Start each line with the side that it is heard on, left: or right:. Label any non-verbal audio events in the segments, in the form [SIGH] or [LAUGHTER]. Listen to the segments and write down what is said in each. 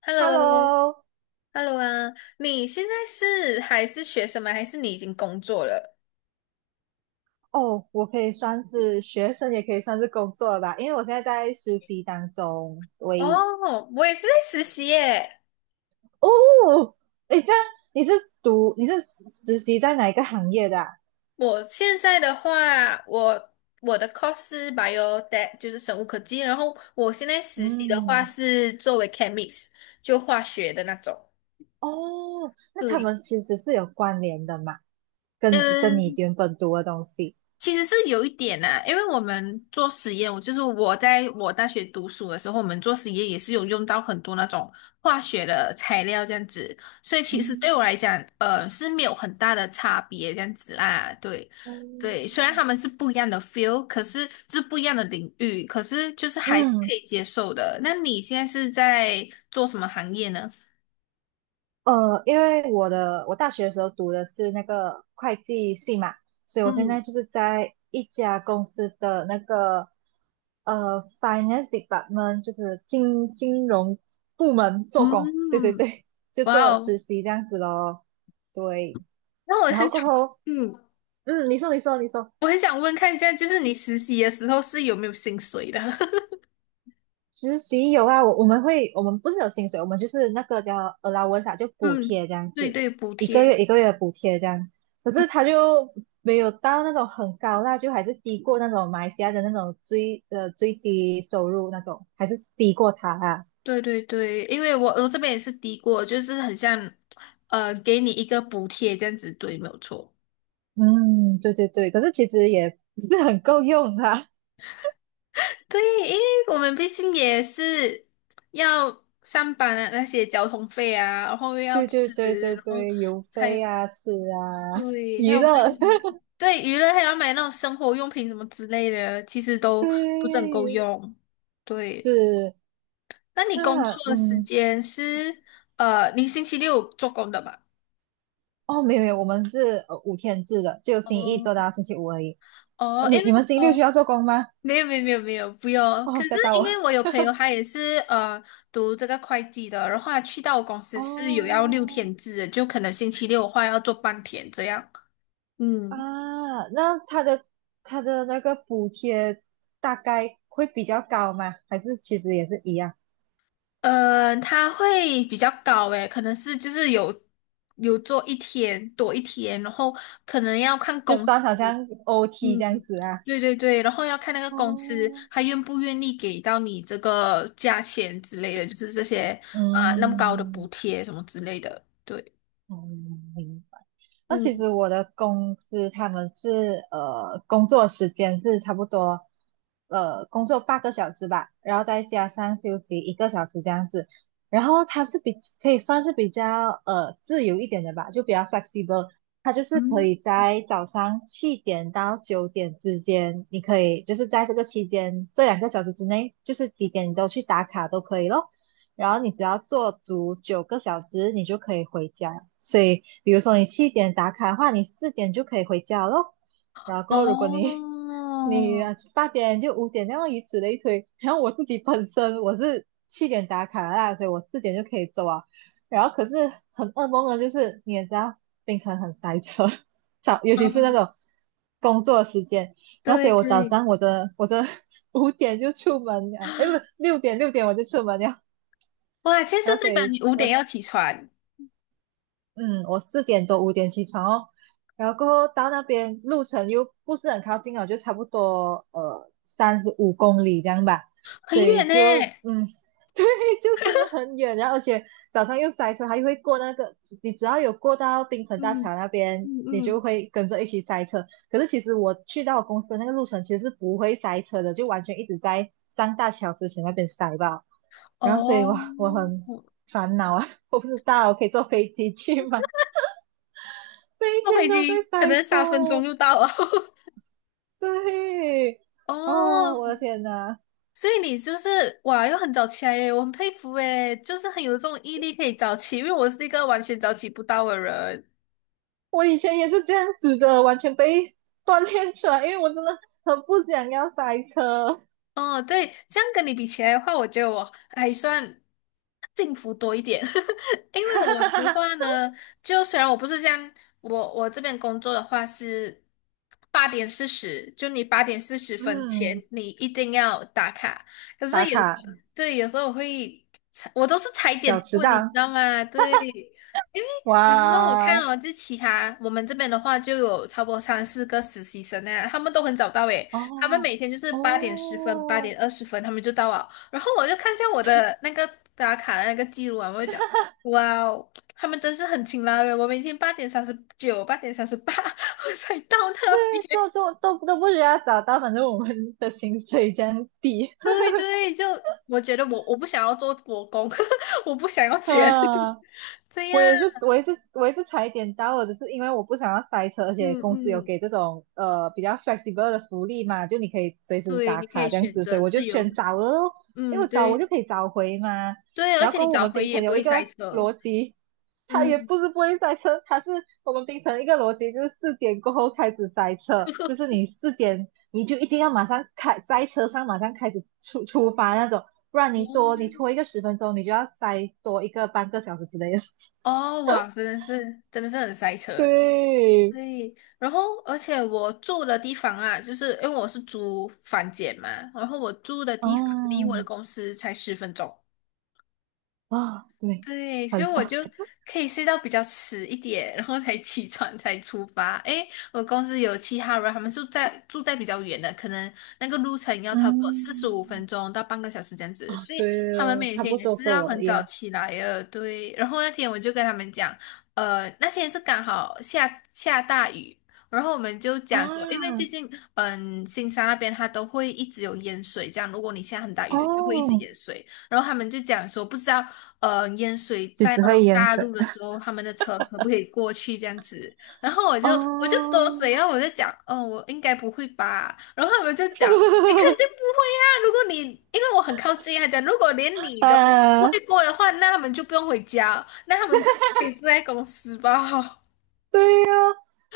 left: Hello，Hello，
right: Hello。
left: 啊，你现在是还是学生吗？还是你已经工作了？
right: 哦，我可以算是学生，也可以算是工作了吧，因为我现在在实习当中。喂。
left: 哦，我也是在实习耶。
right: 哦。诶，这样你是你是实习在哪一个行业的啊？
left: 我现在的话，我的 course 是 biotech，就是生物科技，然后我现在实习的话
right: 嗯。
left: 是作为 chemist，就化学的那种。
right: 哦，那他
left: 对。
right: 们其实是有关联的嘛，跟你
left: 嗯。
right: 原本读的东西。
left: 其实是有一点呐、因为我们做实验，我就是我在我大学读书的时候，我们做实验也是有用到很多那种化学的材料这样子，所以其实
right: 嗯。
left: 对我来讲，是没有很大的差别这样子啦。对，
right: 哦。
left: 对，虽然他们是不一样的 feel，可是是不一样的领域，可是就是还是可
right: 嗯。
left: 以接受的。那你现在是在做什么行业呢？
right: 因为我大学的时候读的是那个会计系嘛，所以我现
left: 嗯
right: 在就是在一家公司的那个finance department，就是金融部门做工。对对
left: 嗯，
right: 对，就
left: 哇
right: 做
left: 哦，
right: 实习这样子咯。对。
left: 那我
right: 然后
left: 很
right: 过
left: 想，
right: 后，
left: 嗯，
right: 嗯，你说你说你说。
left: 我很想问看一下，就是你实习的时候是有没有薪水的？[LAUGHS]
right: 实习有啊，我们会，我们不是有薪水，我们就是那个叫 allowance 啊，就补
left: 嗯，
right: 贴这样
left: 对
right: 子，
left: 对，补
right: 一个
left: 贴，
right: 月一个月的补贴这样。可
left: 嗯，
right: 是他就没有到那种很高啦，就还是低过那种马来西亚的那种最低收入那种，还是低过他啊。
left: 对对对，因为我这边也是低过，就是很像，给你一个补贴这样子，对，没有错。
right: 嗯，对对对，可是其实也不是很够用啦。
left: 对，因为我们毕竟也是要上班啊，那些交通费啊，然后又要
right: 对对
left: 吃，
right: 对对
left: 然后
right: 对，[LAUGHS] 邮
left: 还有
right: 费啊，吃啊，
left: 对，还
right: 娱
left: 有还有
right: 乐。
left: 什么对，娱乐还要买那种生活用品什么之类的，其实
right: [LAUGHS] 对。
left: 都不是很够用。对。
right: 是。
left: 那你工
right: 那
left: 作的时间是你星期六做工的吧？
right: 哦，没有没有，我们是5天制的，就星期一做
left: 哦，
right: 到星期五而已。
left: 哦，因
right: 你
left: 为
right: 你们星期六需
left: 哦，
right: 要做工吗？
left: 没有没有没有没有，不用。
right: 哦，
left: 可是
right: 吓到
left: 因
right: 我。
left: 为我有朋友，他也是读这个会计的，然后他去到我公司是有要六
right: 哦
left: 天制的，就可能星期六的话要做半天这样。嗯，
right: 啊，那他的那个补贴大概会比较高吗？还是其实也是一样，
left: 他会比较高诶，可能是就是有做一天多一天，然后可能要看
right: 就
left: 公司，
right: 算好像 OT
left: 嗯，
right: 这样子啊？
left: 对对对，然后要看那个公司
right: 哦，
left: 他愿不愿意给到你这个价钱之类的，就是这些啊、那么高的补
right: 嗯。
left: 贴什么之类的。对，
right: 嗯，明白。那其实
left: 嗯，
right: 我的公司他们是工作时间是差不多，工作8个小时吧，然后再加上休息1个小时这样子。然后它是可以算是比较自由一点的吧，就比较 flexible。它就是可
left: 嗯，
right: 以在早上7点到9点之间，你可以就是在这个期间这2个小时之内，就是几点你都去打卡都可以咯。然后你只要做足9个小时，你就可以回家。所以，比如说你七点打卡的话，你四点就可以回家咯。然后过后，如果你 [LAUGHS] 你
left: 哦，
right: 八点就五点那样以此类推。然后我自己本身我是七点打卡啦，所以我四点就可以走啊。然后可是很噩梦的就是你也知道，槟城很塞车。[LAUGHS] 尤其是那
left: 嗯，
right: 种工作时间。然后所
left: 对
right: 以我早
left: 对，
right: 上我的 [LAUGHS] 五点就出门了，哎不是六点我就出门了，
left: 哇，现在是
right: 然后所
left: 代表
right: 以
left: 你五
right: 我
left: 点要起床，
right: 嗯，我四点多五点起床哦，然后过后到那边路程又不是很靠近哦，就差不多35公里这样吧，
left: 很
right: 所以
left: 远呢。
right: 就[LAUGHS]，对，就真的很远，然后而且早上又塞车，还会过那个，你只要有过到槟城大
left: 嗯
right: 桥那边，
left: 嗯
right: 你就
left: 嗯，
right: 会跟着一起塞车。可是其实我去到我公司的那个路程其实是不会塞车的，就完全一直在上大桥之前那边塞吧。然后所以
left: 哦，
right: 我很烦恼啊。[LAUGHS] 我不知道我可以坐飞机去吗？每一
left: 坐
right: 天
left: 飞
right: 都在
left: 机可
right: 塞
left: 能3分钟
right: 车。
left: 就到了。[LAUGHS]
right: 对。哦，我的
left: 哦，
right: 天呐。
left: 所以你就是哇，又很早起来耶，我很佩服诶，就是很有这种毅力可以早起，因为我是一个完全早起不到的人。
right: 我以前也是这样子的，完全被锻炼出来，因为我真的很不想要塞车。
left: 哦，对，这样跟你比起来的话，我觉得我还算幸福多一点，[LAUGHS] 因为我的
right: [LAUGHS]
left: 话呢，就虽然我不是这样，我这边工作的话是八点四十，就你8:40
right: 嗯，
left: 前你一定要打卡，可
right: 打
left: 是有时
right: 卡
left: 候对，有时候我会踩，我都是踩
right: 小
left: 点
right: 迟
left: 问，你知
right: 到，
left: 道吗？对，因为
right: 哇，
left: 有时候我看哦，就其他我们这边的话就有差不多三四个实习生啊，他们都很早到诶。他们
right: 哦
left: 每天就是8:10、八
right: 哦，
left: 点二十分，他们就到了。然后我就看一下我的那个打卡的那个记录啊，我就讲，哇哦，他们真是很勤劳耶！我每天8:39、8:38 [LAUGHS] 我才到那边。
right: 做都不需要找到，反正我们的薪水这样低。
left: 对对，就我觉得我不想要做国公，[LAUGHS] 我不想要
right: [LAUGHS]
left: 卷，
right: 啊。
left: [LAUGHS] 这
right: 我
left: 样，
right: 也是，我也是，我也是踩点到了，只是因为我不想要塞车，而且
left: 嗯
right: 公司有
left: 嗯，
right: 给这种比较 flexible 的福利嘛，就你可以随时
left: 对，
right: 打
left: 你可
right: 卡
left: 以
right: 这样
left: 选
right: 子，所
left: 择
right: 以我就
left: 自由，
right: 选早了咯。因
left: 嗯，
right: 为我早我
left: 对
right: 就可以早回嘛。
left: 对，而
right: 然后
left: 且你
right: 跟我
left: 早
right: 们
left: 回
right: 槟
left: 也
right: 城
left: 不
right: 有
left: 会
right: 一
left: 塞
right: 个
left: 车，
right: 逻辑，它也
left: 嗯。
right: 不是不会塞车，它是我们槟城一个逻辑就是四点过后开始塞车，就是你四点你就一定要马上开在车上马上开始出发那种，不然你拖一个10分钟，你就要塞多一个半个小时之类的。
left: 哦，哇，真的是，真的是很塞车。
right: [LAUGHS] 对，
left: 对，然后而且我住的地方啊，就是因为我是租房间嘛，然后我住的
right: 啊
left: 地方离我的公司才10分钟，
right: 啊，对，
left: 对，所
right: 很
left: 以我
right: 爽。
left: 就可以睡到比较迟一点，然后才起床才出发。诶，我公司有其他人，他们住在比较远的，可能那个路程
right: [LAUGHS]
left: 要超过四十五
right: 嗯，
left: 分钟到半个小时这样子，
right: 啊，
left: 所以
right: 对
left: 他们
right: 哦，
left: 每
right: 差
left: 天
right: 不
left: 也
right: 多
left: 是
right: 跟
left: 要
right: 我
left: 很
right: 一
left: 早
right: 样
left: 起来的。对，然后那天我就跟他们讲，那天是刚好下大雨。然后我们就讲说，因为最
right: 啊。
left: 近，嗯，新山那边它都会一直有淹水，这样如果你下很大
right: 哦，
left: 雨，就会一直淹水。然后他们就讲说，不知道淹水
right: 几
left: 在
right: 时
left: 那种
right: 会淹
left: 大
right: 水？
left: 陆的时候，他们的车可不可以过去这样子？然后我就多嘴啊，
right: 哦。
left: 我就讲，哦，我应该不会吧？然后他们就讲，你肯定
right: [LAUGHS]
left: 不会啊！如果你因为我很靠近啊，他讲如果连你都不
right: 啊，
left: 会过的话，那他们就不用回家，那他们就是可以住在公司吧？[LAUGHS]
right: 对呀、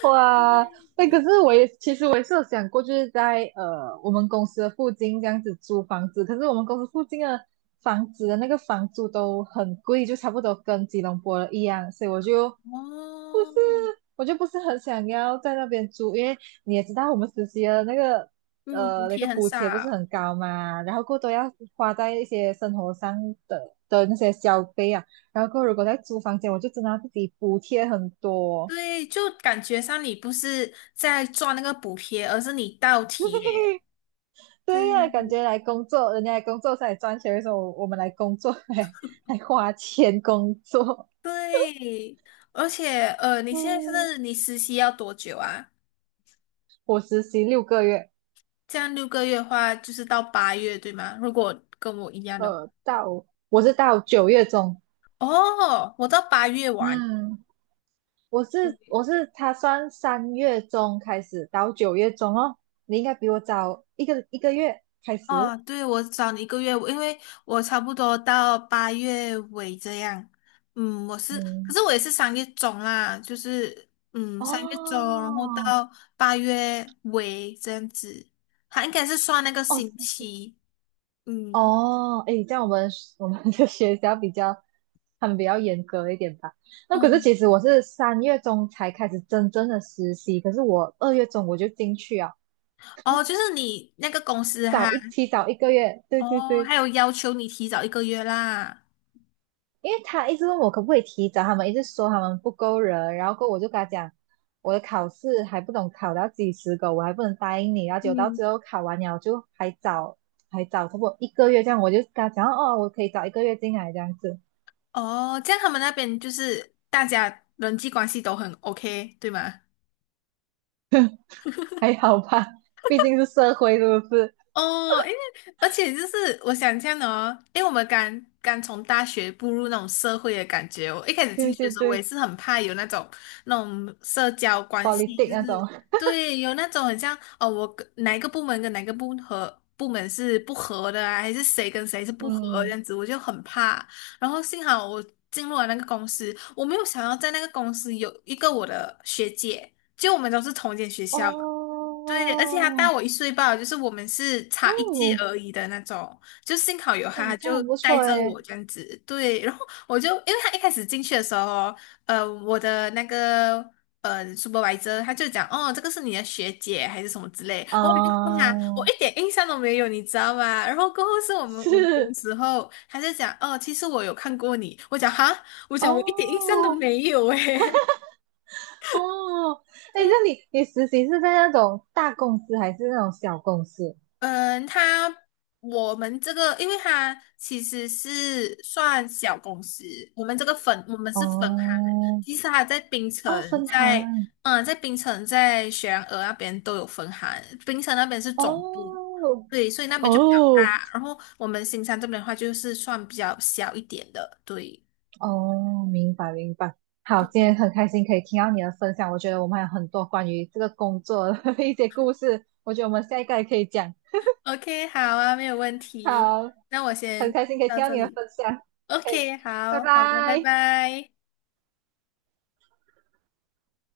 right: 哇。那可是其实我也是有想过，就是在我们公司的附近这样子租房子，可是我们公司附近的房子的那个房租都很贵，就差不多跟吉隆坡的一样，所以不是
left: 哦，
right: 我就不是很想要在那边租，因为你也知道我们实习的那个
left: 嗯，补
right: 呃那
left: 贴
right: 个
left: 很
right: 补贴不是
left: 少，
right: 很高嘛，然后过多要花在一些生活上的那些消费啊，然后过后如果在租房间，我就真的要自己补贴很多。
left: 对，就感觉上你不是在赚那个补贴，而是你倒贴，
right: [LAUGHS] 对呀、
left: 对。
right: 感觉来工作，人家来工作是来赚钱，的时候，我们来工作 [LAUGHS] 还花钱工作？
left: 对，而且你现在
right: 嗯，
left: 是你实习要多久啊？
right: 我实习6个月。
left: 这样6个月的话，就是到八月，对吗？如果跟我一样的话
right: 我是到九月中。
left: 哦，我到八月完。
right: 嗯。我是
left: 对
right: 我是他算三月中开始到九月中哦。你应该比我早一个月开始。
left: 哦，对，我找你一个月，因为我差不多到八月尾这样。嗯，我是，可
right: 嗯，
left: 是我也是三月中啦，就是三月中，然后
right: 哦
left: 到八月尾这样子，它应该是算那个
right: 哦
left: 星
right: 对
left: 期。嗯。
right: 哦，诶，这样我们的学校比较他们比较严格一点吧。那可是
left: 嗯
right: 其实我是三月中才开始真正的实习，可是我2月中我就进去啊，
left: 哦，就是你那个公司哈，
right: 提早一个月。对对
left: 哦，还
right: 对。
left: 有要求你提早一个月啦。
right: 因为他一直问我可不可以提早，他们一直说他们不够人，然后过后我就跟他讲，我的考试还不懂考到几十个，我还不能答应你，然后结果到
left: 嗯。
right: 最后考完了就还早，还早差不多一个月这样，我就跟他讲哦，我可以早一个月进来这样子。
left: 哦，这样他们那边就是大家人际关系都很 OK，对吗？
right: 还好吧，毕竟是社会是不是？
left: 哦，因为而且就是我想这样的哦，因为我们刚刚从大学步入那种社会的感觉哦，我一开始进
right: 对
left: 去的
right: 对
left: 时候，我也
right: 对
left: 是很怕有那种社交关系，
right: ，politic
left: 就
right: 那种，
left: 是对，有那种很像哦，我跟哪一个部门跟哪一个部和部门是不合的啊，还是谁跟谁是不合这
right: 嗯，
left: 样子，我就很怕。然后幸好我进入了那个公司，我没有想要在那个公司有一个我的学姐，就我们都是同一间学校。
right: 哦
left: 对，而且他大我一岁半，就是我们是差一届
right: 哦
left: 而已的那种，就幸好有他，
right: 哦，
left: 他
right: 这
left: 就
right: 样不
left: 带
right: 错
left: 着我
right: 诶。
left: 这样子。对，然后我就因为他一开始进去的时候，我的那个supervisor 他就讲，哦，这个是你的学姐还是什么之类，然后我就问他，我一
right: 嗯，
left: 点印象都没有，你知道吗？然后过后是我们午休
right: 是
left: 时候，他就讲，哦，其实我有看过你，我讲哈，我讲我一点印象都
right: 哦。
left: 没有诶。
right: 哦，哎，
left: [LAUGHS]
right: 那你实习是在那种大公司还是那种小公司？
left: 嗯，我们这个，因为他其实是算小公司，我们是分行，
right: 哦，
left: 其实他
right: 哦，分行。
left: 在槟城在雪兰莪那边都有分行，槟城那边是总部，
right: 哦，
left: 对，所以那边就比较
right: 哦，
left: 大，然后我们新山这边的话就是算比较小一点的，对
right: 哦，明白明白。好，今天
left: 对
right: 很开心可以听到你的分享，我觉得我们还有很多关于这个工作的 [LAUGHS] 一些故事，我觉得我们下一个也可以讲。
left: ，OK，好啊，没有问题，
right: 好，
left: 那我
right: 很
left: 先
right: 开心可以
left: 到
right: 听到
left: 这
right: 你的
left: 里
right: 分享，
left: ，OK，
right: 拜
left: 好好的，拜
right: 拜。
left: 拜。